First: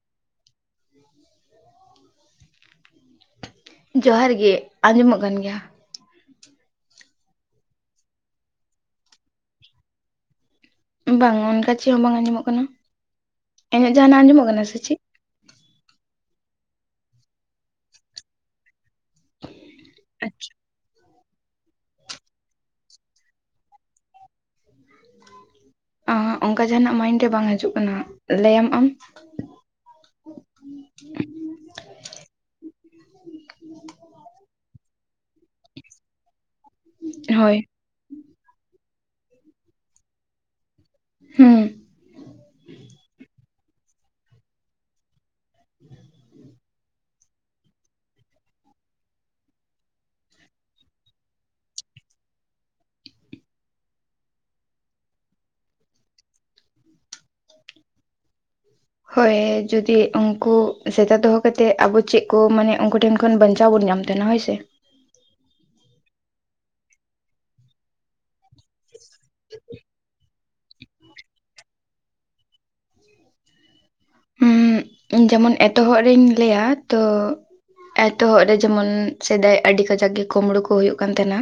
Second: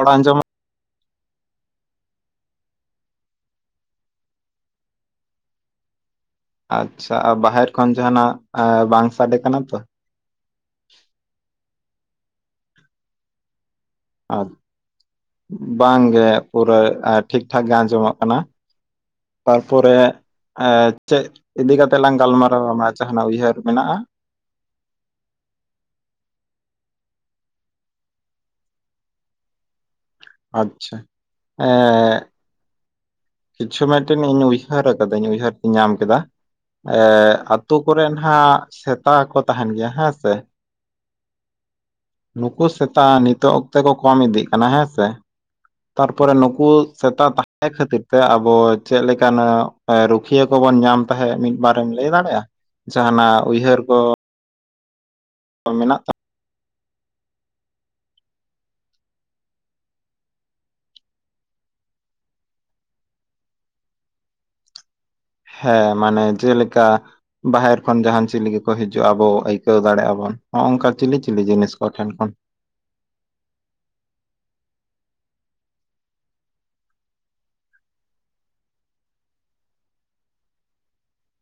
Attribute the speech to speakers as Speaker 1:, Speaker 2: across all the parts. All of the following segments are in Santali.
Speaker 1: ᱨᱚᱲ ᱟᱸᱡᱚᱢ
Speaker 2: [inaudible] ᱡᱚᱦᱟᱨ ᱜᱮ ᱟᱸᱡᱚᱢᱚᱜ ᱠᱟᱱ ᱜᱮᱭᱟ ᱾
Speaker 1: ᱟᱪᱪᱷᱟ ᱵᱟᱦᱮᱨ ᱠᱷᱚᱱ ᱡᱟᱦᱟᱸᱱᱟᱜ ᱵᱟᱝ ᱥᱟᱰᱮ ᱠᱟᱱᱟ ᱛᱚ?
Speaker 2: ᱵᱟᱝ ᱚᱱᱠᱟ ᱪᱮᱫ ᱦᱚᱸ ᱵᱟᱝ ᱟᱸᱡᱚᱢᱚᱜ ᱠᱟᱱᱟ ᱾ ᱤᱧᱟᱹᱜ ᱡᱟᱦᱟᱱᱟᱜ ᱟᱸᱡᱚᱢᱚᱜ ᱠᱟᱱᱟ ᱥᱮ ᱪᱮᱫ?
Speaker 1: ᱵᱟᱝ ᱜᱮ ᱯᱩᱨᱟᱹ ᱴᱷᱤᱠ ᱴᱷᱟᱠ ᱜᱮ ᱟᱸᱡᱚᱢᱚᱜ ᱠᱟᱱᱟ ᱾ ᱛᱟᱨᱯᱚᱨᱮ
Speaker 2: ᱟᱪᱪᱷᱟ
Speaker 1: ᱪᱮᱫ ᱤᱫᱤ ᱠᱟᱛᱮᱜ ᱞᱟᱝ ᱜᱟᱞᱢᱟᱨᱟᱣᱟ ᱟᱢᱟ ᱡᱟᱦᱟᱸᱱᱟᱜ ᱩᱭᱦᱟᱹᱨ ᱢᱮᱱᱟᱜᱼᱟ?
Speaker 2: ᱚᱱᱠᱟ ᱡᱟᱦᱟᱱᱟᱜ ᱢᱟᱭᱤᱰ ᱨᱮ ᱵᱟᱝ ᱦᱤᱡᱩᱜ ᱠᱟᱱᱟ ᱞᱟᱹᱭᱟᱢ ᱟᱢ ᱾
Speaker 1: ᱟᱪᱪᱷᱟ ᱮᱻ ᱠᱤᱪᱷᱩ ᱢᱤᱫᱴᱮᱱ ᱤᱧ ᱩᱭᱦᱟᱹᱨ ᱟᱠᱟᱫᱟᱹᱧ ᱩᱭᱦᱟᱹᱨ ᱛᱮᱧ ᱧᱟᱢ ᱠᱮᱫᱟ
Speaker 2: ᱦᱳᱭ
Speaker 1: ᱟᱛᱩ ᱠᱚᱨᱮ ᱦᱟᱜ ᱥᱮᱛᱟ ᱠᱚ ᱛᱟᱦᱮᱱ ᱜᱮᱭᱟ ᱦᱮᱸ ᱥᱮ
Speaker 2: ᱦᱩᱸ
Speaker 1: ᱾ ᱱᱩᱠᱩ ᱥᱮᱛᱟ ᱱᱤᱛᱳᱜ ᱚᱠᱛᱮ ᱠᱚ ᱠᱚᱢ ᱤᱫᱤᱜ ᱠᱟᱱᱟ ᱦᱮᱸᱥᱮ ᱾ ᱛᱟᱨᱯᱚᱨᱮ ᱱᱩᱠᱩ ᱥᱮᱛᱟ ᱛᱟᱦᱮᱸ ᱠᱷᱟᱹᱛᱤᱨ ᱛᱮ ᱟᱵᱚ ᱪᱮᱫ ᱞᱮᱠᱱᱟᱜ ᱨᱩᱠᱷᱤᱭᱟᱹ ᱠᱚᱵᱚᱱ ᱧᱟᱢ ᱛᱟᱦᱮᱸᱫ ᱢᱤᱫ ᱵᱟᱨᱮᱢ ᱞᱟᱹᱭ ᱫᱟᱲᱮᱭᱟᱜᱼᱟ? ᱡᱟᱦᱱᱟᱜ ᱩᱭᱦᱟᱹᱨ ᱠᱚ ᱢᱮᱱᱟᱜ ᱛᱟᱠᱚᱱᱟ
Speaker 2: ᱦᱳᱭ ᱡᱩᱫᱤ ᱩᱱᱠᱩ ᱥᱮᱛᱟ ᱫᱚᱦᱚ ᱠᱟᱛᱮᱫ ᱟᱵᱚ ᱪᱮᱫ ᱠᱚ ᱢᱟᱱᱮ ᱩᱱᱠᱩ ᱴᱷᱮᱱ ᱠᱷᱚᱱ ᱵᱟᱧᱪᱟᱣ ᱵᱚᱱ ᱧᱟᱢ ᱫᱟ ᱾ ᱫᱱᱟ ᱥᱮ
Speaker 1: ᱦᱮᱸ ᱢᱟᱱᱮ ᱡᱮᱞᱮᱠᱟ ᱵᱟᱦᱮᱨ ᱠᱷᱚᱱ ᱡᱟᱦᱟᱱ ᱪᱮᱞᱤ ᱦᱤᱡᱩᱜᱼᱟ ᱟᱵᱚ ᱟᱹᱭᱠᱟᱹᱣ ᱫᱟᱲᱮᱜ ᱟᱵᱚᱱ ᱱᱚᱜᱼ ᱱᱚᱝᱠᱟ ᱪᱤᱞᱤ ᱪᱤᱞᱤ ᱡᱤᱱᱤᱥ ᱠᱚ ᱴᱷᱮᱱ ᱠᱷᱚᱱ
Speaker 2: ᱩᱸ ᱤᱧ ᱡᱮᱢᱚᱱ ᱮᱛᱚᱦᱚᱵ ᱨᱤᱧ ᱞᱟᱹᱭᱟ ᱛᱚ ᱮᱛᱚᱦᱚᱵ ᱨᱮ ᱡᱮᱢᱚᱱ ᱥᱮᱫᱟᱭ ᱟᱹᱰᱤ ᱠᱟᱡᱟᱠ ᱜᱮ ᱠᱩᱢᱲᱩ ᱠᱚ ᱦᱩᱭᱩᱜ ᱠᱟᱱ ᱛᱟᱦᱮᱱᱟ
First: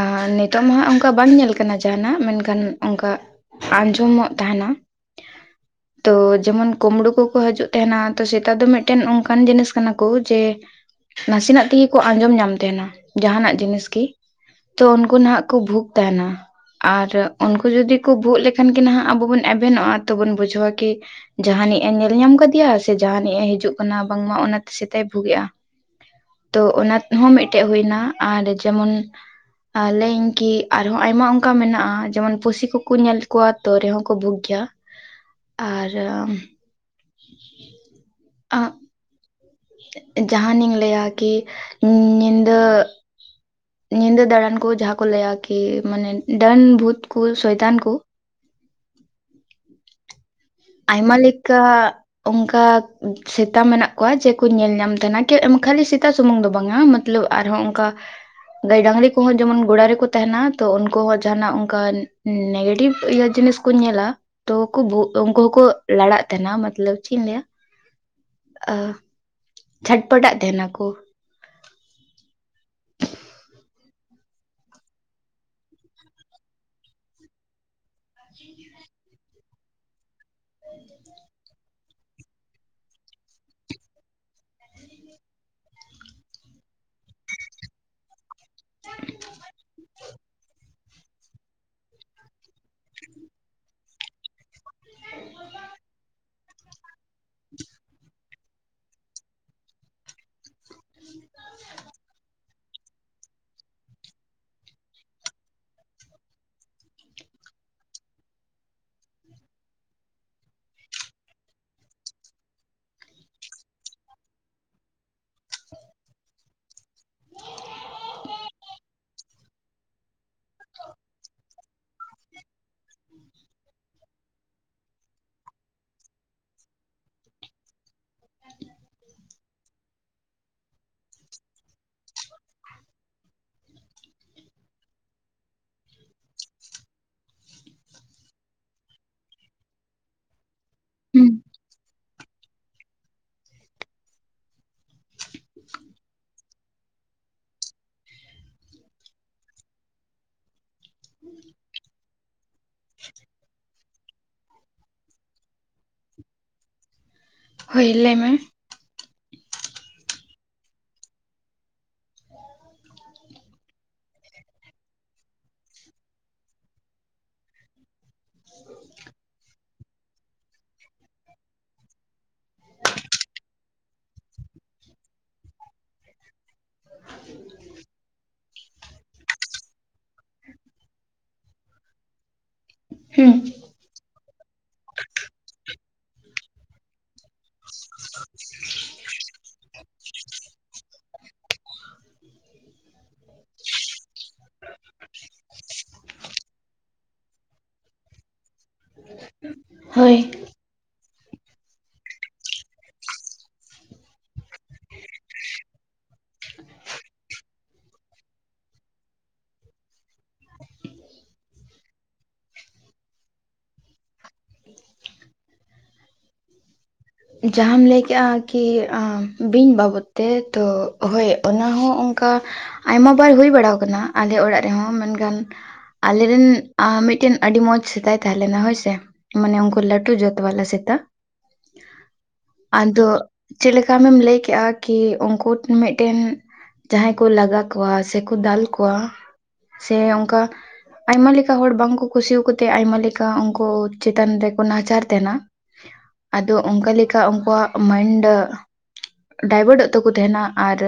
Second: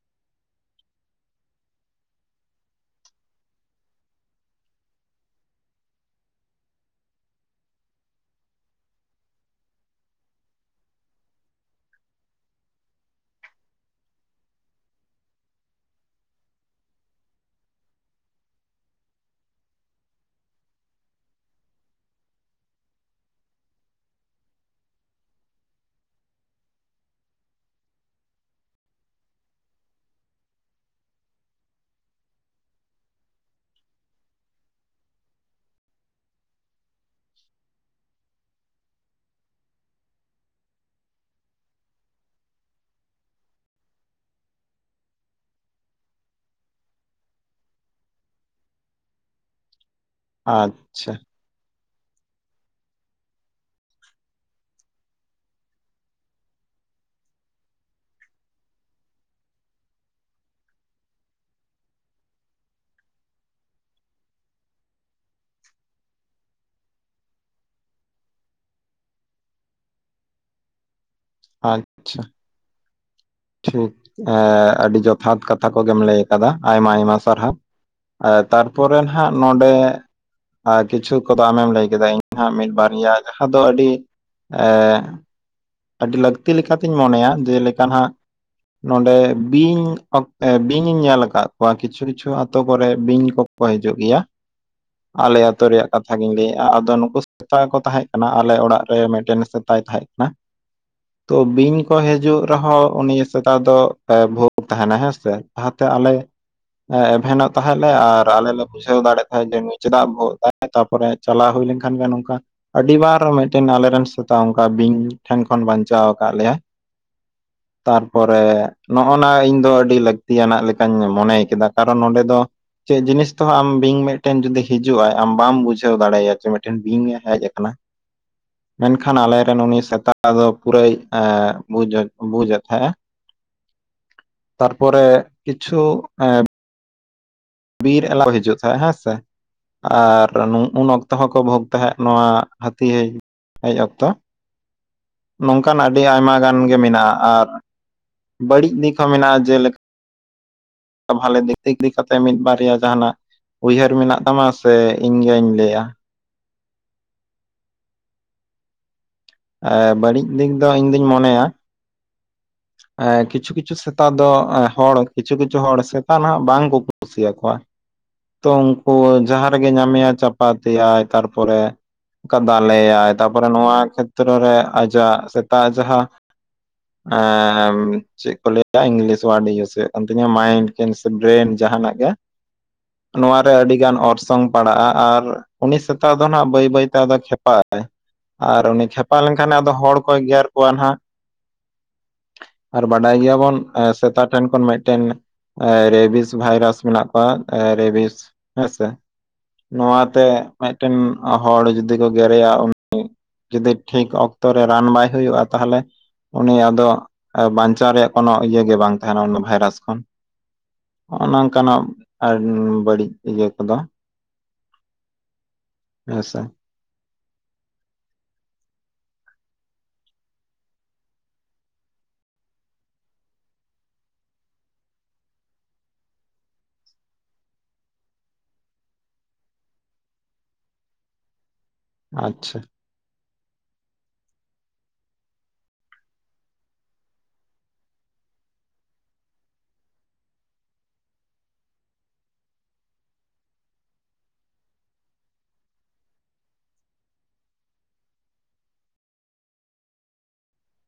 Speaker 2: ᱟᱨ ᱱᱤᱛᱚᱜ ᱢᱟ ᱦᱟᱸᱜ ᱚᱱᱠᱟ ᱵᱟᱝ ᱧᱮᱞ ᱠᱟᱱᱟ ᱡᱟᱦᱟᱱᱟᱜ ᱢᱮᱱᱠᱷᱟᱱ ᱚᱱᱠᱟ ᱟᱸᱡᱚᱢᱚᱜ ᱛᱟᱦᱮᱱᱟ ᱛᱚ ᱡᱮᱢᱚᱱ ᱠᱩᱢᱵᱲᱩ ᱠᱚᱠᱚ ᱦᱤᱡᱩᱜ ᱛᱟᱦᱮᱱᱟ ᱛᱚ ᱥᱮᱛᱟ ᱫᱚ ᱢᱤᱫᱴᱮᱱ ᱚᱱᱠᱟᱱ ᱡᱤᱱᱤᱥ ᱠᱟᱱᱟ ᱠᱚ ᱡᱮ ᱱᱟᱥᱮᱱᱟᱜ ᱛᱤᱜᱤ ᱠᱚ ᱟᱸᱡᱚᱢ ᱧᱟᱢ ᱛᱟᱦᱮᱱᱟ ᱡᱟᱦᱟᱱᱟᱜ ᱡᱤᱱᱤᱥ ᱜᱤ ᱛᱚ ᱩᱱᱠᱩ ᱱᱟᱦᱟᱜ ᱠᱚ ᱵᱷᱩᱜ ᱛᱟᱦᱮᱱᱟ ᱟᱨ ᱩᱱᱠᱩ ᱡᱩᱫᱤ ᱠᱚ ᱵᱷᱩᱜ ᱞᱮᱠᱷᱟᱱ ᱜᱮ ᱱᱟᱦᱟᱸᱟᱜ ᱟᱵᱚ ᱵᱚᱱ ᱮᱵᱷᱮᱱᱚᱜᱼᱟ ᱛᱚᱵᱚᱱ ᱵᱩᱡᱷᱟᱹᱣᱟ ᱠᱤ ᱡᱟᱦᱟᱱᱤᱡ ᱮ ᱧᱮᱞ ᱧᱟᱢ ᱟᱠᱟᱫᱮᱭᱟ ᱥᱮ ᱡᱟᱦᱟᱱᱤᱡ ᱮ ᱦᱤᱡᱩᱜ ᱠᱟᱱᱟ ᱵᱟᱝᱢᱟ ᱚᱱᱟᱛᱮ ᱥᱮᱛᱟᱭ ᱵᱷᱩᱜᱼᱟ ᱛᱚ ᱚᱱᱟ ᱛᱮ ᱦᱚ ᱢᱤᱫᱴᱮᱱ ᱦᱩᱭ ᱮᱱᱟ ᱟᱨ ᱡᱮᱢᱚᱱ ᱟᱦᱞᱮᱧ ᱠᱤ ᱟᱨᱦᱚᱸ ᱟᱭᱢᱟ ᱚᱱᱠᱟ ᱢᱮᱱᱟᱜᱼᱟ ᱡᱮᱢᱚᱱ ᱯᱩᱥᱤ ᱠᱚᱠᱚ ᱧᱮᱞ ᱠᱚᱣᱟ ᱛᱚ ᱨᱮᱦᱚᱸ ᱠᱚ ᱵᱷᱩᱜ ᱜᱮᱭᱟ ᱟᱨ ᱟ ᱡᱟᱦᱟᱱᱤᱧ ᱞᱟᱹᱭᱟ ᱜᱤ ᱧᱤᱫᱟᱹ ᱧᱤᱫᱟᱹ ᱫᱟᱲᱟᱱ ᱠᱚ ᱡᱟᱦᱟᱸ ᱠᱚ ᱞᱟᱹᱭᱟ ᱠᱤ ᱢᱟᱱᱮ ᱰᱟᱹᱱ ᱵᱷᱩᱛ ᱠᱚ ᱥᱚᱭᱛᱟᱱ ᱠᱚ
Speaker 1: ᱟᱪᱪᱷᱟ
Speaker 2: ᱟᱭᱢᱟ ᱞᱮᱠᱟ ᱚᱱᱠᱟ ᱥᱮᱛᱟ ᱢᱮᱱᱟᱜ ᱠᱚᱣᱟ ᱡᱮᱠᱚ ᱧᱮᱞ ᱧᱟᱢ ᱛᱟᱦᱮᱱᱟ ᱠᱤ ᱠᱷᱟᱹᱞᱤ ᱥᱮᱛᱟ ᱥᱩᱢᱩᱝ ᱫᱚ ᱵᱟᱝᱟ [unintelligible] ᱟᱨᱦᱚᱸ ᱚᱝᱠᱟ ᱜᱟᱹᱭ ᱰᱟᱝᱨᱤ ᱠᱚᱦᱚᱸ ᱡᱮᱢᱚᱱ ᱜᱚᱲᱟ ᱨᱮᱠᱚ ᱛᱟᱦᱮᱱᱟ ᱛᱚ ᱩᱱᱠᱩ ᱦᱚᱸ ᱡᱟᱦᱟᱱᱟᱜ ᱚᱱᱠᱟ ᱱᱮᱜᱮᱴᱤᱵᱷ ᱤᱭᱟᱹ ᱡᱤᱱᱤᱥ ᱠᱚ ᱧᱮᱞᱟ ᱛᱚ ᱠᱚ ᱵᱩᱜᱚᱜ ᱛᱚ ᱩᱱᱠᱩ ᱦᱚᱸᱠᱚ ᱞᱟᱲᱟᱜ ᱛᱟᱦᱮᱱᱟ ᱢᱟᱛᱞᱚᱵ ᱪᱤᱫ ᱤᱧ ᱞᱟᱹᱭᱟ ᱡᱷᱟᱴᱯᱟᱴᱟᱜ ᱛᱟᱦᱮᱱᱟᱠᱚ
Speaker 1: ᱟᱪᱪᱷᱟ ᱴᱷᱤᱠ ᱟᱹᱰᱤ ᱡᱚᱛᱷᱟᱛ ᱠᱟᱛᱷᱟ ᱠᱚᱜᱮᱢ ᱞᱟᱹᱭ ᱠᱟᱫᱟ ᱟᱭᱢᱟ ᱟᱭᱢᱟ ᱥᱟᱨᱦᱟᱣ ᱛᱟᱨᱯᱚᱨᱮ ᱦᱟᱸᱜ ᱱᱚᱰᱮ ᱠᱤᱪᱷᱩ ᱠᱚᱫᱚ ᱟᱢᱮᱢ ᱞᱟᱹᱭ ᱠᱮᱫᱟ ᱦᱟᱸ ᱢᱤᱫ ᱵᱟᱨᱭᱟ ᱡᱟᱦᱟᱸ ᱫᱚ ᱟᱹᱰᱤ ᱮ ᱟᱹᱰᱤ ᱞᱟᱹᱠᱛᱤ ᱞᱮᱠᱟᱛᱤᱧ ᱢᱚᱱᱮᱭᱟ ᱡᱮᱞᱮᱠᱟ ᱞᱮᱠᱟ ᱦᱟᱸᱜ ᱱᱚᱰᱮ ᱵᱤᱧ ᱚᱠ ᱮᱸ ᱵᱤᱧᱤᱧ ᱧᱮᱞ ᱟᱠᱟᱫ ᱠᱚᱣᱟ ᱠᱤᱪᱷᱩ ᱠᱤᱪᱷᱩ ᱟᱛᱳ ᱠᱚᱨᱮ ᱵᱤᱧ ᱠᱚᱠᱚ ᱦᱤᱡᱩᱜ ᱜᱮᱭᱟ ᱟᱞᱮ ᱟᱹᱛᱩ ᱨᱮᱭᱟᱜ ᱠᱟᱛᱷᱟ ᱜᱤᱧ ᱞᱟᱹᱭᱮᱫᱼᱟ ᱟᱫᱚ ᱱᱩᱠᱩ ᱥᱮᱛᱟ ᱠᱚ ᱛᱟᱦᱮᱸ ᱠᱟᱱᱟ ᱟᱞᱮ ᱚᱲᱟᱜ ᱨᱮ ᱢᱤᱫᱴᱮᱱ ᱥᱮᱛᱟᱭ ᱛᱟᱦᱮᱸ ᱠᱟᱱᱟ ᱛᱚ ᱵᱤᱧ ᱠᱚ ᱦᱤᱡᱩᱜ ᱨᱮᱦᱚᱸ ᱩᱱᱤ ᱥᱮᱛᱟ ᱫᱚ ᱵᱷᱩᱜ ᱛᱟᱦᱮᱱᱟ ᱦᱮᱸᱥᱮ ᱡᱟᱦᱟᱸᱛᱮ ᱟᱞᱮ ᱦᱮᱸᱼ ᱮᱵᱷᱮᱱᱚᱜ ᱛᱟᱦᱮᱸᱞᱮ ᱟᱨ ᱟᱞᱮ ᱞᱮ ᱵᱩᱡᱷᱟᱹᱣ ᱫᱟᱲᱮᱭᱟᱜ ᱛᱟᱦᱮᱸᱫ ᱡᱮ ᱱᱩᱭ ᱪᱮᱫᱟᱜ ᱵᱷᱩᱜᱼᱟ ᱮᱫᱟᱭ ᱛᱟᱯᱚᱨᱮ ᱪᱟᱞᱟᱣ ᱦᱩᱭ ᱞᱮᱱᱠᱷᱟᱱ ᱜᱮ ᱱᱚᱝᱠᱟ ᱟᱹᱰᱤᱵᱟᱨ ᱢᱤᱫ ᱴᱮᱱ ᱟᱞᱮᱨᱮᱱ ᱥᱮᱛᱟ ᱚᱱᱠᱟ ᱵᱤᱧ ᱴᱷᱮᱱ ᱠᱷᱚᱱ ᱵᱟᱧᱪᱟᱣ ᱠᱟᱜ ᱞᱮᱼᱭᱟᱭ ᱛᱟᱨᱯᱚᱨᱮ ᱱᱚᱜ ᱱᱚᱣᱟ ᱤᱧ ᱫᱚ ᱟᱹᱰᱤ ᱞᱟᱹᱠᱛᱤᱭᱟᱱᱟᱜ ᱞᱮᱠᱟᱧ ᱢᱚᱱᱮ ᱠᱮᱫᱟ ᱠᱟᱨᱚᱱ ᱱᱚᱰᱮ ᱫᱚ, ᱪᱮᱫ ᱡᱤᱱᱤᱥ ᱛᱮᱦᱚᱸ ᱟᱢ ᱵᱤᱧ ᱢᱤᱫᱴᱮᱱ ᱡᱩᱫᱤ ᱦᱤᱡᱩᱜᱼᱟᱭ ᱟᱢ ᱵᱟᱢ ᱵᱩᱡᱷᱟᱹᱣ ᱫᱟᱲᱮᱭᱟᱭᱟ ᱡᱮ ᱢᱤᱫᱴᱮᱱ ᱵᱤᱧ ᱮ ᱦᱮᱡ ᱟᱠᱟᱱᱟ ᱢᱮᱱ ᱠᱷᱟᱱ ᱟᱞᱮᱨᱮᱱ ᱩᱱᱤ ᱥᱮᱛᱟᱜ ᱛᱟᱫᱚ ᱯᱩᱨᱟᱹᱭ ᱮᱸᱼ ᱵᱩᱡᱮᱫ, ᱵᱩᱡᱮᱫ ᱛᱟᱦᱮᱸᱼ ᱛᱟᱨ ᱯᱚᱨᱮ ᱠᱤᱪᱷᱩ ᱮᱸ ᱵᱤᱨ ᱮᱞᱟᱣᱼᱟ ᱠᱚ ᱦᱤᱡᱩᱜ ᱛᱟᱦᱮᱸᱜ ᱦᱮᱸ ᱥᱮ ᱟᱨ ᱱᱩ ᱩᱱ ᱚᱠᱛᱚ
Speaker 2: ᱦᱩᱸ
Speaker 1: ᱦᱚᱸ ᱠᱚ ᱵᱷᱳᱜᱽ ᱛᱟᱦᱮᱸᱫ ᱱᱚᱣᱟ ᱦᱟᱹᱛᱤ ᱦᱮᱡ ᱦᱮᱡ ᱚᱠᱛᱚ, ᱱᱚᱝᱠᱟᱱ ᱟᱹᱰᱤ ᱟᱭᱢᱟ ᱜᱟᱱ ᱠᱷᱚᱱ ᱢᱮᱱᱟᱜᱼᱟ ᱟᱨ ᱵᱟᱹᱲᱤᱡ ᱫᱤᱠ ᱦᱚᱸ ᱢᱮᱱᱟᱜᱼᱟ ᱡᱮᱼᱞᱮᱠ [unintelligible] ᱛᱮ ᱢᱤᱫ ᱵᱟᱨᱭᱟ ᱡᱟᱦᱟᱱᱟᱜ ᱩᱭᱦᱟᱹᱨ ᱢᱮᱱᱟᱜ ᱛᱟᱢᱟ ᱥᱮ ᱤᱧᱜᱤᱧ ᱞᱟᱹᱭᱟ
Speaker 2: ᱦᱳᱭ ᱞᱟᱹᱭ ᱢᱮ
Speaker 1: ᱮ ᱵᱟᱹᱲᱤᱡ ᱫᱤᱠ ᱫᱚ ᱤᱧ ᱫᱚᱧ ᱢᱚᱱᱮᱭᱟ ᱮᱸ ᱠᱤᱪᱷᱩ ᱠᱤᱪᱷᱩ ᱥᱮᱛᱟ ᱫᱚ ᱮᱸᱦ ᱦᱚᱲ ᱠᱤᱪᱷᱩ, ᱠᱤᱪᱷᱩ ᱦᱚᱲ ᱥᱮᱛᱟ ᱱᱟᱦᱟᱜ ᱵᱟᱝ ᱠᱚ ᱠᱩᱥᱤᱭᱟᱠᱚᱣᱟ ᱛᱚ ᱩᱱᱠᱩ ᱡᱟᱦᱟᱸ ᱨᱮᱜᱮ ᱧᱟᱢᱮᱭᱟᱭ ᱪᱟᱯᱟᱛᱮᱭᱟᱭ ᱛᱟᱨ ᱯᱚᱨᱮ ᱠᱟᱫᱟᱞᱮᱟᱭ ᱛᱟᱨᱯᱚᱨᱮ ᱱᱚᱣᱟ ᱠᱷᱮᱛᱨᱚ ᱨᱮ ᱟᱡᱟᱜ ᱥᱮᱛᱟᱜ ᱡᱟᱦᱟᱸ ᱦᱮᱸ ᱦᱮᱸ ᱩᱹ ᱪᱮᱫ ᱠᱚ ᱞᱟᱹᱭᱟ ᱤᱝᱞᱤᱥ ᱚᱣᱟᱨᱰ ᱤᱭᱩᱥ ᱦᱩᱭᱩᱜ ᱠᱟᱱ ᱛᱤᱧᱟᱹ ᱢᱟᱭᱤᱱᱰ ᱠᱮᱱ ᱥᱮ ᱵᱨᱮᱱ ᱡᱟᱦᱟᱱᱟᱜ ᱜᱮ
Speaker 2: ᱦᱩᱸ
Speaker 1: ᱱᱚᱣᱟ ᱨᱮ ᱟᱹᱰᱤ ᱜᱟᱱ ᱚᱨᱥᱚᱝ ᱯᱟᱲᱟᱜᱼᱟ ᱟᱨ ᱩᱱᱤ ᱥᱮᱛᱟᱜ ᱫᱚ ᱦᱟᱜ ᱵᱟᱹᱭ ᱵᱟᱹᱭᱛᱮ ᱟᱫᱚ ᱠᱷᱮᱯᱟᱜᱟᱭ ᱟᱨ ᱩᱱᱤ ᱠᱷᱮᱯᱟ ᱞᱮᱱᱠᱷᱟᱱᱮ ᱟᱫᱚ ᱦᱚᱲ ᱠᱚᱭ ᱜᱮᱨ ᱠᱚᱣᱟ ᱦᱟᱱᱟᱜ ᱟᱨ ᱵᱟᱰᱟᱭ ᱜᱮᱭᱟᱵᱚᱱ ᱥᱮᱛᱟᱜ ᱴᱷᱮᱱ ᱠᱷᱚᱱ ᱢᱤᱫ ᱴᱮᱱ ᱨᱮᱵᱤᱥ ᱵᱷᱟᱭᱨᱟᱥ ᱢᱮᱱᱟᱜ ᱠᱚᱣᱟ, ᱨᱮᱵᱤᱥ ᱦᱮᱸᱥᱮ
Speaker 2: ᱦᱳᱭ
Speaker 1: ᱱᱚᱣᱟᱛᱮ ᱢᱤᱫ ᱴᱮᱱ ᱦᱚᱲ ᱡᱩᱫᱤ ᱠᱚ ᱜᱮᱨᱮᱭᱟ ᱩᱱᱤ ᱡᱩᱫᱤ ᱴᱷᱤᱠ ᱚᱠᱛᱚ ᱨᱮ ᱨᱟᱱ ᱵᱟᱭ ᱦᱩᱭᱩᱜᱼᱟ ᱛᱟᱦᱚᱞᱮ ᱩᱱᱤ ᱫᱚᱜ ᱵᱟᱧᱪᱟᱣ ᱨᱮᱭᱟᱜ ᱠᱳᱱᱚ ᱤᱭᱟᱹ ᱜᱮ ᱵᱟᱝ ᱛᱟᱦᱮᱱᱟ ᱚᱱᱟ ᱵᱷᱟᱭᱨᱟᱥ ᱠᱷᱚᱱ ᱦᱚᱸᱜ ᱱᱚᱝᱠᱟᱱᱟᱜ ᱟᱨ ᱵᱟᱹᱲᱤᱡ ᱤᱭᱟᱹ ᱠᱚ ᱫᱚ ᱦᱮᱸᱥᱮ
Speaker 2: ᱡᱟᱦᱟᱸᱢ ᱞᱟᱹᱭ ᱠᱮᱫᱮᱜᱼᱟ ᱠᱤ ᱵᱤᱧ ᱵᱟᱵᱚᱫ ᱛᱮ ᱛᱚ ᱦᱳᱭ ᱚᱱᱟ ᱦᱚᱸ ᱚᱱᱠᱟ ᱟᱭᱢᱟ ᱵᱟᱨ ᱦᱩᱭ ᱵᱟᱲᱟ ᱠᱟᱱᱟ ᱟᱞᱮ ᱚᱲᱟᱜ ᱨᱮ ᱦᱚᱸ ᱢᱮᱱᱠᱷᱟᱱ ᱟᱞᱮ ᱨᱮᱱ ᱢᱤᱫᱴᱮᱱ ᱟᱹᱰᱤ ᱢᱚᱸᱡᱽ ᱥᱮᱛᱟᱭ ᱛᱟᱦᱮᱸ ᱞᱮᱱᱟ ᱦᱳᱭ ᱥᱮ ᱢᱟᱱᱮ ᱚᱝᱠᱩ ᱞᱟᱺᱴᱩ ᱡᱟᱹᱛ ᱵᱟᱞᱟ ᱥᱮᱛᱟ᱾
Speaker 1: ᱟᱪᱪᱷᱟ
Speaker 2: ᱟᱫᱚ ᱪᱮᱫ ᱞᱮᱠᱟ ᱟᱢᱮᱢ ᱞᱟᱹᱭ ᱠᱮᱫᱼᱟ ᱠᱤ ᱩᱱᱠᱩ ᱢᱤᱫ ᱴᱮᱱ ᱡᱟᱦᱟᱸᱭ ᱠᱚ ᱞᱟᱜᱟ ᱠᱚᱣᱟ ᱥᱮ ᱠᱚ ᱫᱟᱞ ᱠᱚᱣᱟ ᱥᱮ ᱚᱱᱠᱟ ᱟᱭᱢᱟ ᱞᱮᱠᱟ ᱦᱚᱲ ᱵᱟᱝ ᱠᱚ ᱠᱩᱥᱤ ᱟᱠᱛᱮ ᱟᱭᱢᱟ ᱞᱮᱠᱟ ᱩᱱᱠᱩ ᱪᱮᱛᱟᱱ ᱨᱮ ᱠᱚ ᱱᱟᱦᱟᱪᱟᱨ ᱛᱟᱦᱮᱱᱟ ᱟᱫᱚ ᱚᱱᱠᱟ ᱞᱮᱠᱟ ᱩᱱᱠᱩᱣᱟᱜ ᱢᱟᱹᱭᱮᱱᱰ ᱰᱟᱭᱵᱷᱟᱨᱴᱚᱜ ᱛᱟᱠᱚ ᱛᱟᱦᱮᱱᱟ ᱟᱨ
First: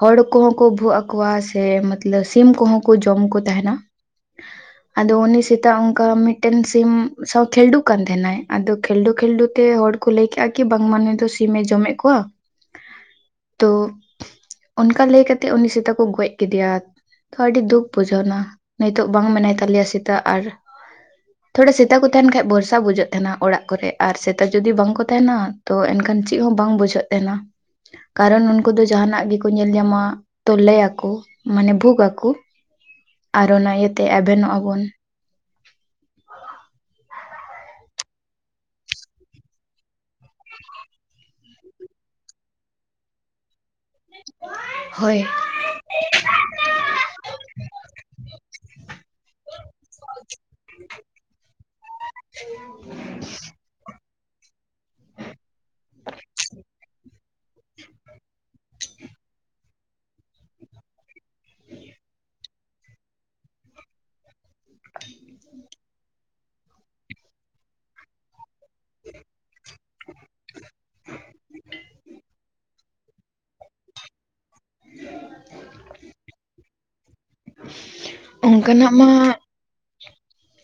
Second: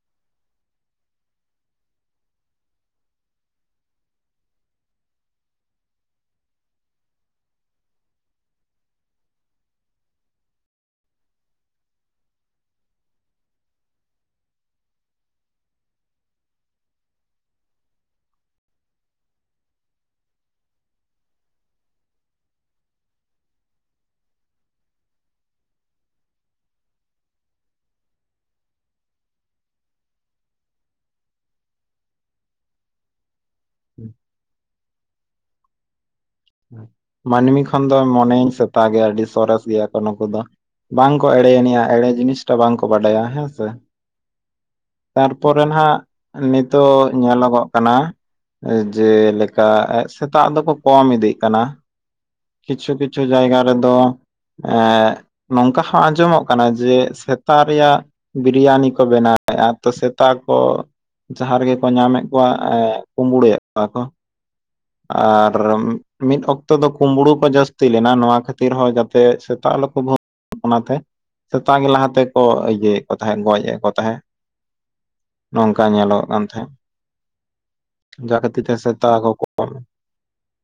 Speaker 2: ᱦᱚᱲ ᱠᱚᱦᱚᱸ ᱠᱚ ᱵᱷᱩᱜ ᱟᱠᱚᱣᱟ ᱥᱮ ᱢᱚᱛᱞᱚᱵ ᱥᱤᱢ ᱠᱚᱦᱚᱸ ᱠᱚ ᱡᱚᱢ ᱠᱚ ᱛᱟᱦᱮᱱᱟ᱾
Speaker 1: [inaudible]
Speaker 2: ᱟᱫᱚ ᱩᱱᱤ ᱥᱮᱛᱟ ᱚᱱᱠᱟ ᱢᱤᱫᱴᱮᱱ ᱥᱤᱢ ᱥᱟᱶ ᱠᱷᱤᱞᱰᱩ ᱠᱟᱱ ᱛᱟᱦᱮᱱᱟᱭ ᱟᱫᱚ ᱠᱷᱤᱞᱰᱩ ᱠᱷᱤᱞᱰᱩ ᱛᱮ ᱦᱚᱲ ᱠᱚ ᱞᱟᱹᱭ ᱠᱮᱫᱼᱟ ᱠᱤ ᱵᱟᱝᱢᱟ ᱱᱩᱭ ᱫᱚ ᱥᱤᱢ ᱢᱮ ᱡᱚᱢᱮᱫ ᱠᱚᱣᱟ ᱛᱚ ᱚᱱᱠᱟ ᱞᱟᱹᱭ ᱠᱟᱛᱮᱜ ᱩᱱᱤ ᱥᱮᱛᱟ ᱠᱚ ᱜᱚᱡ ᱠᱮᱫᱮᱭᱟ ᱛᱚ ᱟᱹᱰᱤ ᱫᱩᱠ ᱵᱩᱡᱷᱟᱹᱣ ᱱᱟ ᱱᱤᱛᱚᱜ ᱵᱟᱝ ᱢᱮᱱᱟᱭ ᱛᱟᱞᱮᱭᱟ ᱥᱮᱛᱟᱜ ᱟᱨ ᱛᱷᱚᱲᱟ ᱥᱮᱛᱟ ᱠᱚ ᱛᱟᱦᱮᱱ ᱠᱷᱟᱱ ᱵᱷᱚᱨᱥᱟ ᱵᱩᱡᱟᱹᱜ ᱛᱟᱦᱮᱱᱟ ᱚᱲᱟᱜ ᱠᱚᱨᱮ ᱟᱨ ᱥᱮᱛᱟ ᱡᱩᱫᱤ ᱵᱟᱝ ᱛᱟᱦᱮᱱᱟ ᱛᱚ ᱮᱱᱠᱷᱟᱱ ᱪᱮᱫ ᱦᱚᱸ ᱵᱟᱝ ᱵᱩᱡᱷᱟᱹᱜ ᱛᱟᱦᱮᱱᱟ ᱠᱟᱨᱚᱱ ᱩᱱᱠᱩ ᱫᱚ ᱡᱟᱦᱟᱱᱟᱜ ᱜᱮᱠᱚ ᱧᱮᱞ ᱧᱟᱢᱟ ᱛᱚ ᱞᱮᱭᱟᱠᱚ ᱢᱟᱱᱮ ᱵᱷᱩᱜ ᱟᱠᱚ
Speaker 1: [inaudible]
Speaker 2: ᱟᱨ ᱚᱱᱟ ᱤᱭᱟᱹᱛᱮ ᱮᱵᱷᱮᱱᱚᱜ ᱟᱵᱚᱱ
Speaker 1: ᱢᱟᱹᱱᱢᱤ ᱠᱷᱚᱱ ᱫᱚ ᱢᱚᱱᱮᱧ ᱥᱮᱛᱟᱜ ᱜᱮ ᱟᱹᱰᱤ ᱥᱚᱨᱮᱥ ᱜᱮᱭᱟ ᱠᱚ ᱱᱩᱠᱩ ᱫᱚ᱾ ᱵᱟᱝᱠᱚ ᱮᱲᱮᱭᱱᱤᱡᱼᱟ ᱮᱲᱮ ᱡᱤᱱᱤᱥᱴᱟ ᱵᱟᱝᱠᱚ ᱵᱟᱰᱟᱭᱟ ᱦᱮᱸᱥᱮ
Speaker 2: ᱦᱳᱭ
Speaker 1: ᱯᱚᱨᱮ ᱱᱟᱜ ᱱᱤᱛᱚᱜ ᱧᱮᱞᱚᱜᱚᱜ ᱠᱟᱱᱟ ᱡᱮᱞᱮᱠᱟ ᱥᱮᱛᱟᱜ ᱫᱚᱠᱚ ᱠᱚᱢ ᱤᱫᱤᱜ ᱠᱟᱱᱟ ᱠᱟᱱᱟ ᱠᱤᱪᱷᱩ ᱠᱤᱪᱷᱩ ᱡᱟᱭᱜᱟ ᱨᱮᱫᱚ ᱱᱚᱝᱠᱟ ᱦᱚᱸ ᱟᱸᱡᱚᱢᱚᱜ ᱠᱟᱱᱟ ᱡᱮ ᱥᱮᱛᱟ ᱨᱮᱭᱟᱜ ᱵᱤᱨᱭᱟᱱᱤ ᱠᱚ ᱵᱮᱱᱟᱣᱮᱫᱼᱟ ᱛᱚ ᱥᱮᱛᱟ ᱠᱚ ᱡᱟᱦᱟᱸ ᱨᱮ ᱜᱮ ᱠᱚ ᱧᱟᱢᱮᱫ ᱠᱚᱣᱟ ᱮ ᱠᱩᱵᱲᱩᱭᱮᱫ ᱠᱚᱣᱟ ᱠᱚ ᱟᱨ ᱢᱤᱫ ᱚᱠᱛᱚ ᱫᱚ ᱠᱩᱸᱢᱲᱩ ᱠᱚ ᱡᱟᱹᱥᱛᱤ ᱞᱮᱱᱟ ᱱᱚᱣᱟ ᱠᱷᱟᱹᱛᱤᱨ ᱛᱤ ᱨᱮᱦᱚᱸ ᱡᱟᱛᱮ ᱥᱮᱛᱟᱜ ᱟᱞᱚ ᱠᱚ ᱵᱷᱳᱜ ᱚᱱᱟᱛᱮ ᱥᱮᱛᱟᱜ ᱜᱮ ᱞᱟᱦᱟ ᱛᱮᱠᱚ ᱤᱭᱟᱹ ᱛᱟᱦᱮᱸᱜ ᱜᱚᱡ ᱮᱫ ᱠᱚ ᱛᱟᱦᱮᱸᱜ ᱱᱚᱝᱠᱟ ᱧᱮᱞᱚᱜ ᱠᱟᱱ ᱛᱟᱦᱮᱸᱫ ᱡᱟᱦᱟᱸ ᱠᱷᱟᱹᱛᱤᱨ ᱛᱮ
Speaker 2: ᱚᱱᱠᱟᱱᱟᱜ ᱢᱟ
Speaker 1: ᱥᱮᱛᱟ ᱠᱚ [unintelligible]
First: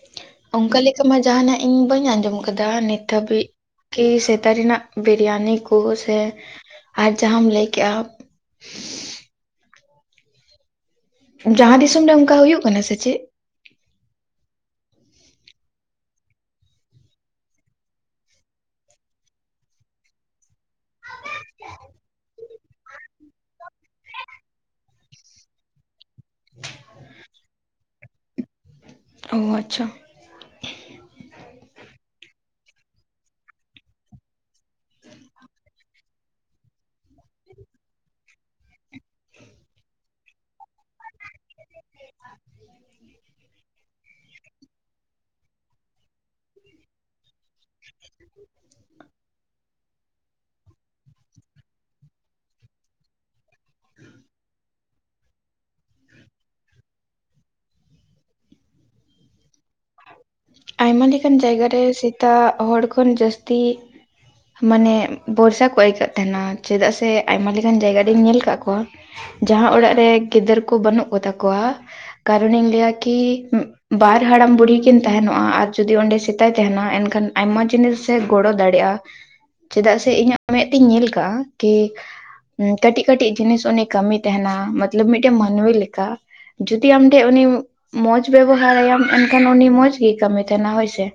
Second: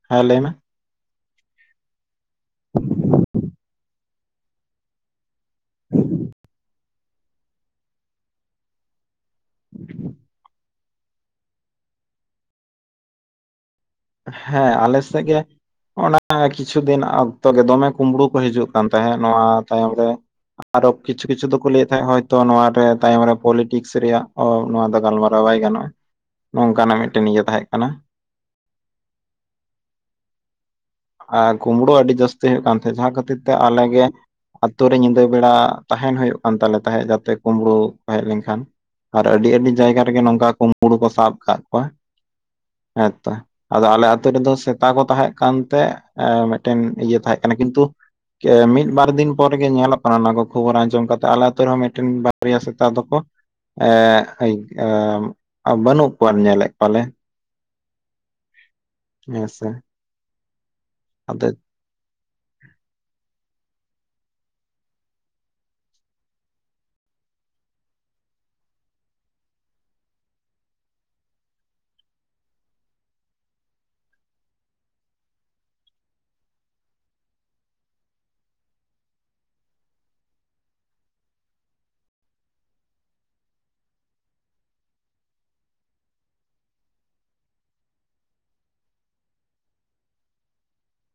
Speaker 1: ᱦᱮ ᱞᱟᱹᱭ ᱢᱮ
Speaker 2: ᱚᱱᱠᱟ ᱞᱮᱠᱟ ᱢᱟ ᱡᱟᱦᱱᱟᱜ ᱤᱧ ᱵᱟᱹᱧ ᱟᱸᱡᱚᱢ ᱟᱠᱟᱫᱟ ᱱᱤᱛ ᱦᱟᱹᱵᱤᱡ ᱠᱤ ᱥᱮᱛᱟ ᱨᱮᱱᱟᱜ ᱵᱤᱨᱤᱭᱟᱱᱤ ᱠᱚ ᱥᱮ ᱟᱨ ᱡᱟᱦᱟᱸᱢ ᱞᱟᱹᱭ ᱠᱮᱜᱼᱟ
Speaker 1: [inaudible]
Speaker 2: ᱡᱟᱦᱟᱸ ᱫᱤᱥᱚᱢ ᱨᱮ ᱚᱱᱠᱟ ᱦᱳᱭᱳᱜ ᱠᱟᱱᱟ ᱥᱮ ᱪᱮᱫ
Speaker 1: ᱦᱮᱸ ᱟᱞᱮ ᱥᱮᱫ ᱜᱮ ᱚᱱᱟ ᱠᱤᱪᱷᱩ ᱫᱤᱱ ᱚᱠᱛᱚ ᱜᱮ ᱫᱚᱢᱮ ᱠᱩᱢᱵᱽᱲᱩ ᱠᱚ ᱦᱤᱡᱩᱜ ᱠᱟᱱ ᱛᱟᱦᱮᱸᱫ ᱱᱚᱣᱟ ᱛᱟᱭᱚᱢ ᱨᱮ ᱟᱨᱚ ᱠᱤᱪᱷᱩ ᱠᱤᱪᱷᱩ ᱫᱚᱠᱚ ᱞᱟᱹᱭᱮᱫ ᱛᱟᱦᱮᱸᱡ ᱡᱚᱛᱚ ᱱᱚᱣᱟ ᱫᱚ ᱛᱟᱭᱚᱢ ᱨᱮ ᱯᱚᱞᱤᱴᱤᱠᱥ ᱨᱮᱭᱟᱜ ᱫᱚ ᱜᱟᱞᱢᱟᱨᱟᱣ ᱵᱟᱭ ᱜᱟᱱᱚᱜᱼᱟ ᱱᱚᱝᱠᱟᱱᱟᱜ ᱢᱤᱫᱴᱮᱱ ᱤᱭᱟᱹ ᱛᱟᱦᱮᱸ ᱠᱟᱱᱟ
Speaker 2: ᱚ ᱟᱪᱪᱷᱟ
Speaker 1: ᱠᱩᱢᱵᱽᱲᱳ ᱟᱹᱰᱤ ᱡᱟᱹᱥᱛᱤ ᱦᱩᱭᱩᱜ ᱠᱟᱱ ᱛᱟᱦᱮᱸᱱ ᱡᱟᱦᱟᱸ ᱠᱷᱟᱹᱛᱤᱨ ᱛᱮ ᱟᱞᱮ ᱜᱮ ᱟᱛᱳ ᱨᱮ ᱧᱤᱫᱟᱹ ᱵᱮᱲᱟ ᱛᱟᱦᱮᱱ ᱦᱩᱭᱩᱜ ᱠᱟᱱ ᱛᱟᱞᱮ ᱛᱟᱦᱮᱸᱫ᱾ᱡᱟᱛᱮ ᱠᱩᱢᱵᱽᱲᱩ ᱠᱚ ᱦᱮᱡ ᱞᱮᱱᱠᱷᱟᱱ ᱟᱨ ᱟᱹᱰᱤ ᱟᱹᱰᱤ ᱡᱟᱭᱜᱟ ᱨᱮᱜᱮ ᱱᱚᱝᱠᱟ ᱠᱚᱢᱩᱲᱩ ᱠᱚ ᱥᱟᱵ ᱟᱠᱟᱫ ᱠᱚᱣᱟ᱾ ᱦᱮᱸ ᱛᱚ᱾ ᱟᱫᱚ ᱟᱞᱮ ᱟᱛᱳ ᱨᱮᱫᱚ ᱥᱮᱛᱟ ᱠᱚ ᱛᱟᱦᱮᱸ ᱠᱟᱱ ᱛᱮ ᱢᱤᱫᱴᱮᱱ ᱤᱭᱟᱹ ᱛᱟᱦᱮᱸ ᱠᱟᱱᱟ ᱠᱤᱱᱛᱩ ᱢᱤᱫ ᱵᱟᱨ ᱫᱤᱱ ᱯᱚᱨ ᱜᱮ ᱧᱮᱞᱚᱜ ᱠᱟᱱᱟ ᱚᱱᱟ ᱠᱚ ᱠᱷᱚᱵᱚᱨ ᱟᱸᱡᱚᱢ ᱠᱟᱛᱮ ᱟᱞᱮ ᱟᱹᱛᱩ ᱨᱮᱦᱚᱸ ᱢᱤᱫᱴᱮᱱ ᱵᱟᱨᱭᱟ ᱥᱮᱛᱟ ᱫᱚᱠᱚ ᱮᱸᱜ ᱵᱟᱹᱱᱩᱜ ᱠᱚᱣᱟ ᱧᱮᱞᱮᱫ ᱠᱚᱣᱟᱞᱮ ᱦᱮᱸ ᱥᱮ
Speaker 2: ᱟᱭᱢᱟ ᱞᱮᱠᱟᱱ ᱡᱟᱭᱜᱟᱨᱮ ᱥᱮᱛᱟᱜ ᱦᱚᱲ ᱠᱷᱚᱱ ᱡᱟᱹᱥᱛᱤ ᱢᱟᱱᱮ ᱵᱚᱨᱥᱟ ᱠᱚ ᱟᱹᱭᱠᱟᱹᱜ ᱛᱟᱦᱮᱱᱟ᱾ ᱪᱮᱫᱟᱜ ᱥᱮ ᱟᱭᱢᱟ ᱞᱮᱠᱟᱱ ᱡᱟᱭᱜᱟ ᱨᱤᱧ ᱧᱮᱞ ᱟᱠᱟᱫ ᱠᱚᱣᱟ ᱡᱟᱦᱟᱸ ᱚᱲᱟᱜ ᱨᱮ ᱜᱤᱫᱟᱹᱨ ᱠᱚ ᱵᱟᱹᱱᱩᱜ ᱠᱚᱛᱟ ᱠᱚᱣᱟ ᱠᱟᱨᱚᱱᱤᱧ ᱞᱮᱭᱟ ᱠᱤ ᱵᱟᱨ ᱦᱟᱲᱟᱢ ᱵᱩᱲᱤ ᱠᱤᱱ ᱛᱟᱦᱮᱱᱚᱜᱼᱟ ᱟᱨ ᱡᱩᱫᱤ ᱚᱸᱰᱮ ᱥᱮᱛᱟᱭ ᱛᱟᱦᱮᱱᱟ ᱮᱱᱠᱷᱟᱱ ᱟᱭᱢᱟ ᱡᱤᱱᱤᱥ ᱮ ᱜᱚᱲᱚ ᱫᱟᱲᱮᱭᱟᱜᱼᱟ᱾ ᱪᱮᱫᱟᱜ ᱥᱮ ᱤᱧᱟᱹᱜ ᱢᱮᱫ ᱛᱤᱧ ᱧᱮᱞ ᱟᱠᱟᱜᱼᱟ ᱠᱤ ᱠᱟᱹᱴᱤᱡ ᱠᱟᱹᱴᱤᱡ ᱡᱤᱱᱤᱥ ᱩᱱᱤ ᱠᱟᱹᱢᱤᱭ ᱛᱟᱦᱮᱱᱟ, ᱢᱚᱛᱞᱚᱵ ᱢᱤᱫᱴᱮᱱ ᱢᱟᱹᱱᱢᱤ ᱞᱮᱠᱟ᱾ ᱡᱩᱫᱤ ᱟᱢ ᱴᱷᱮᱡ ᱩᱱᱤ ᱢᱚᱸᱡᱽ ᱵᱮᱵᱚᱦᱟᱨᱟᱭᱟᱢ ᱮᱱᱠᱷᱟᱱ ᱩᱱᱤ ᱢᱚᱸᱡᱽ ᱜᱮᱭ ᱠᱟᱹᱢᱤ ᱛᱟᱦᱮᱱᱟ ᱦᱳᱭ ᱥᱮ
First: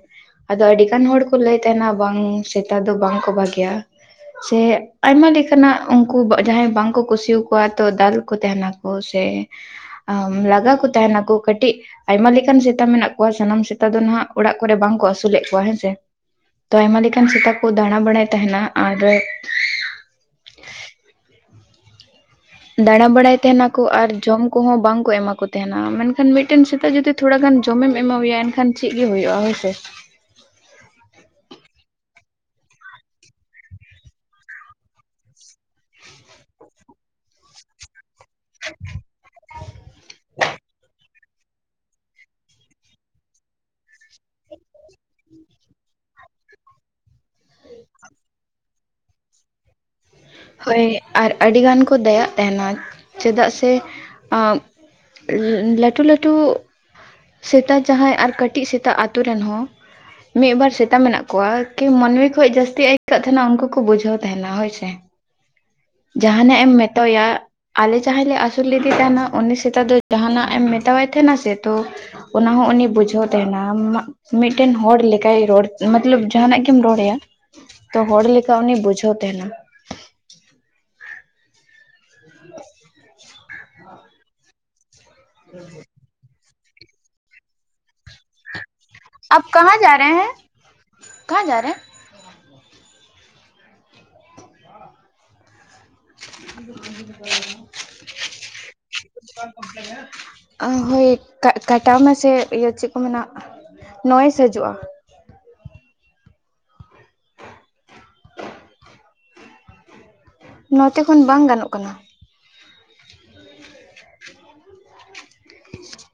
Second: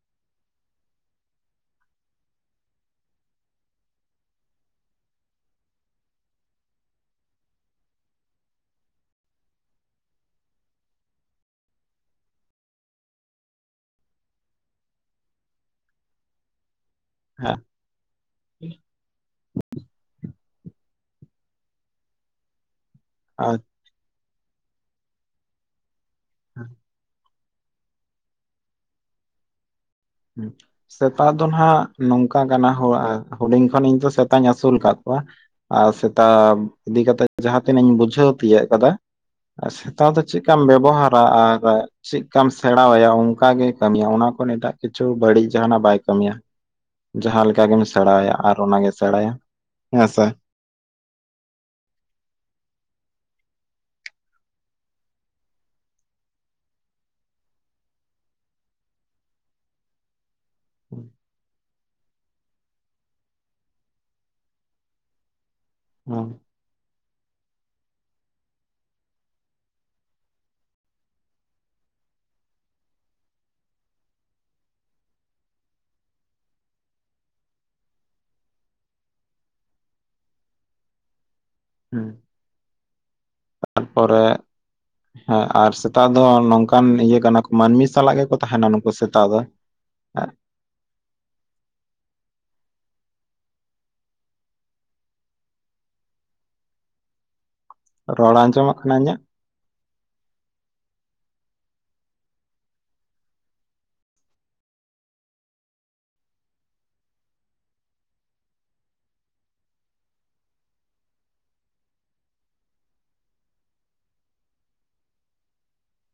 Speaker 2: ᱟᱫᱚ ᱟᱹᱰᱤ ᱜᱟᱱ ᱦᱚᱲ ᱠᱚ ᱞᱟᱹᱭ ᱛᱟᱦᱮᱱᱟ ᱵᱟᱝ ᱥᱮᱛᱟ ᱫᱚ ᱵᱟᱝ ᱠᱚ ᱵᱷᱟᱹᱜᱤᱭᱟ ᱥᱮ ᱟᱭᱢᱟ ᱞᱮᱠᱟᱱᱟᱜ ᱩᱱᱠᱩ ᱡᱟᱦᱟᱸᱭ ᱵᱟᱝ ᱠᱚ ᱠᱩᱥᱤᱭᱟᱠᱚᱣᱟ ᱛᱚ ᱫᱟᱞ ᱠᱚ ᱛᱟᱦᱮᱱᱟ᱾ ᱠᱚ ᱥᱮ ᱞᱟᱜᱟ ᱠᱚ ᱛᱟᱦᱮᱱᱟᱠᱚ ᱠᱟᱹᱴᱤᱡ ᱟᱭᱢᱟ ᱞᱮᱠᱟᱱ ᱥᱮᱛᱟᱜ ᱢᱮᱱᱟᱜ ᱠᱚᱣᱟ ᱥᱟᱱᱟᱢ ᱥᱮᱛᱟ ᱫᱚ ᱱᱟᱦᱟᱜ ᱚᱲᱟᱜ ᱠᱚᱨᱮ ᱵᱟᱝ ᱠᱚ ᱟᱹᱥᱩᱞᱮᱫ ᱠᱚᱣᱟ ᱦᱮᱸᱥᱮ ᱛᱚ ᱟᱭᱢᱟ ᱞᱮᱠᱟᱱ
Speaker 1: ᱦᱮᱸ
Speaker 2: ᱥᱮᱛᱟ ᱠᱚ ᱫᱟᱲᱟ ᱵᱟᱲᱟᱭ ᱛᱟᱦᱮᱱᱟ ᱟᱨ ᱫᱟᱲᱟ ᱵᱟᱲᱟᱭ ᱛᱟᱦᱮ
Speaker 1: ᱟᱪᱪᱷᱟ
Speaker 2: ᱱᱟᱠᱚ ᱟᱨ ᱡᱚᱢ ᱠᱚᱦᱚᱸ ᱵᱟᱝ ᱠᱚ ᱮᱢᱟ ᱠᱚ ᱛᱟᱦᱮᱱᱟ᱾ ᱢᱮᱱᱠᱷᱟᱱ ᱢᱤᱫᱴᱮᱱ ᱥᱮᱛᱟ ᱡᱩᱫᱤ ᱛᱷᱚᱲᱟ ᱜᱟᱱ ᱡᱚᱢᱮᱢ ᱮᱢᱟᱣ ᱟᱭᱟ ᱮᱱᱠᱷᱟᱱ ᱪᱮᱫ ᱜᱮ ᱦᱩᱭᱩᱜ-ᱟ ᱦᱳᱭ ᱥᱮ᱾
Speaker 1: ᱦᱩᱸ᱾ ᱥᱮᱛᱟ ᱫᱚ ᱱᱟᱜ ᱱᱚᱝᱠᱟ ᱠᱟᱱᱟ ᱦᱳ ᱦᱩᱰᱤᱧ ᱠᱷᱚᱱ ᱤᱧ ᱫᱚ ᱥᱮᱛᱟᱧ ᱟᱹᱥᱩᱞ ᱟᱠᱟᱫ ᱠᱚᱣᱟ᱾ ᱟᱨ ᱥᱮᱛᱟ ᱤᱫᱤ ᱠᱟᱛᱮᱜ ᱡᱟᱦᱟ ᱛᱤᱱᱟᱹᱜ ᱤᱧ ᱵᱩᱡᱷᱟᱹᱣ ᱛᱤᱭᱟᱹᱜ ᱠᱟᱫᱟ ᱟᱨ ᱥᱮᱛᱟ ᱫᱚ ᱪᱮᱫᱠᱟᱢ ᱵᱮᱵᱚᱦᱟᱨ ᱟᱨ ᱪᱮᱫᱠᱟᱢ ᱥᱮᱲᱟ ᱟᱭᱟ ᱚᱱᱠᱟ ᱜᱮ ᱠᱟᱹᱢᱤᱭᱟ ᱚᱱᱟ ᱠᱷᱚᱱ ᱮᱴᱟᱜ ᱠᱤᱪᱷᱩ ᱵᱟᱹᱲᱤᱡ ᱡᱟᱦᱟᱱᱟᱜ ᱵᱟᱭ ᱠᱟᱹᱢᱤᱭᱟ᱾ ᱡᱟᱦᱟ ᱞᱮᱠᱟ ᱜᱮᱢ ᱥᱮᱲᱟᱭᱟ ᱟᱨ ᱚᱱᱟᱜᱮ ᱥᱮᱲᱟᱭᱟ ᱦᱮᱸ ᱥᱮ
Speaker 2: ᱦᱳᱭ ᱟᱨ ᱟᱹᱰᱤ ᱜᱟᱱ ᱠᱚ ᱫᱟᱭᱟᱜ ᱛᱟᱦᱮᱱᱟ ᱪᱮᱫᱟᱜ ᱥᱮ [inaudible] ᱞᱟᱹᱴᱩ ᱞᱟᱹᱴᱩ ᱥᱮᱛᱟ ᱡᱟᱦᱟᱸᱭ ᱟᱨ ᱠᱟᱹᱴᱤᱡ ᱥᱮᱛᱟᱜ ᱟᱛᱳ ᱨᱮᱱ ᱦᱚᱸ ᱢᱤᱫᱵᱟᱨ ᱥᱮᱛᱟ ᱢᱮᱱᱟᱜ ᱠᱚᱣᱟ ᱠᱤ ᱢᱟᱹᱱᱢᱤ ᱠᱷᱚᱡ ᱡᱟᱹᱥᱛᱤ ᱟᱹᱭᱠᱟᱹᱜ ᱛᱟᱦᱮᱱᱟ ᱩᱱᱠᱩ ᱠᱚ ᱵᱩᱡᱷᱟᱹᱣ ᱛᱟᱦᱮᱱᱟ ᱦᱳᱭ ᱥᱮ
Speaker 1: ᱦᱩᱸ
Speaker 2: ᱡᱟᱦᱟᱱᱟᱜ ᱮᱢ ᱢᱮᱛᱟᱣᱟ ᱟᱞᱮ ᱡᱟᱦᱟᱭ ᱞᱮ ᱟᱹᱥᱩᱞ ᱞᱮᱫᱮ ᱛᱟᱦᱮᱱᱚᱜ ᱩᱱᱤ ᱥᱮᱛᱟ ᱫᱚ ᱡᱟᱦᱟ ᱮᱢ ᱢᱮᱛᱟᱣᱟᱭ ᱛᱟᱦᱮᱱᱟ ᱥᱮ ᱛᱚ᱾ ᱚᱱᱟ ᱦᱚᱸ ᱩᱱᱤ ᱵᱩᱡᱷᱟᱹᱣ ᱛᱟᱦᱮᱱᱟ ᱟᱢᱟᱜ᱾ ᱢᱤᱫᱴᱮᱱ ᱦᱚᱲ ᱞᱮᱠᱟᱭ ᱨᱚᱲ ᱢᱚᱛᱞᱚᱵ ᱡᱟᱦᱟᱱᱟᱜ ᱜᱮᱢ ᱨᱚᱲ ᱟᱭᱟ᱾ ᱛᱚ ᱦᱚᱲ ᱞᱮᱠᱟ ᱩᱱᱤ ᱵᱩᱡᱷᱟᱹᱣ ᱛᱟᱦᱮᱱᱟ᱾
Speaker 1: ᱦᱮᱸ
Speaker 2: [unintelligible]
Speaker 1: ᱛᱟᱨᱯᱚᱨᱮ [inaudible] ᱦᱮᱸ ᱟᱨ ᱥᱮᱛᱟᱜ ᱫᱚ ᱱᱚᱝᱠᱟᱱ ᱤᱭᱟᱹ ᱠᱟᱱᱟ ᱠᱚ ᱢᱟᱹᱱᱢᱤ ᱥᱟᱞᱟᱜ ᱜᱮᱠᱚ ᱛᱟᱦᱮᱱᱟ ᱱᱩᱠᱩ ᱥᱮᱛᱟ ᱫᱚ [unintelligible]
Speaker 2: ᱠᱟ ᱡᱟᱨᱮ [unintelligible] [unintelligible]
Speaker 1: ᱨᱚᱲ ᱟᱸᱡᱚᱢᱚᱜ ᱠᱟᱱᱟ ᱤᱧᱟᱜ
Speaker 2: ᱦᱳᱭ ᱠᱟ ᱠᱟᱴᱟᱣ ᱢᱮᱥᱮ ᱤᱭᱟᱹ ᱪᱮᱫ ᱠᱚ ᱢᱮᱱᱟ ᱱᱚᱭᱮᱥ ᱦᱤᱡᱩᱜ-ᱟ ᱱᱚᱛᱮ ᱠᱷᱚᱱ ᱵᱟᱝ ᱜᱟᱱᱚᱜ ᱠᱟᱱᱟ [unintelligible]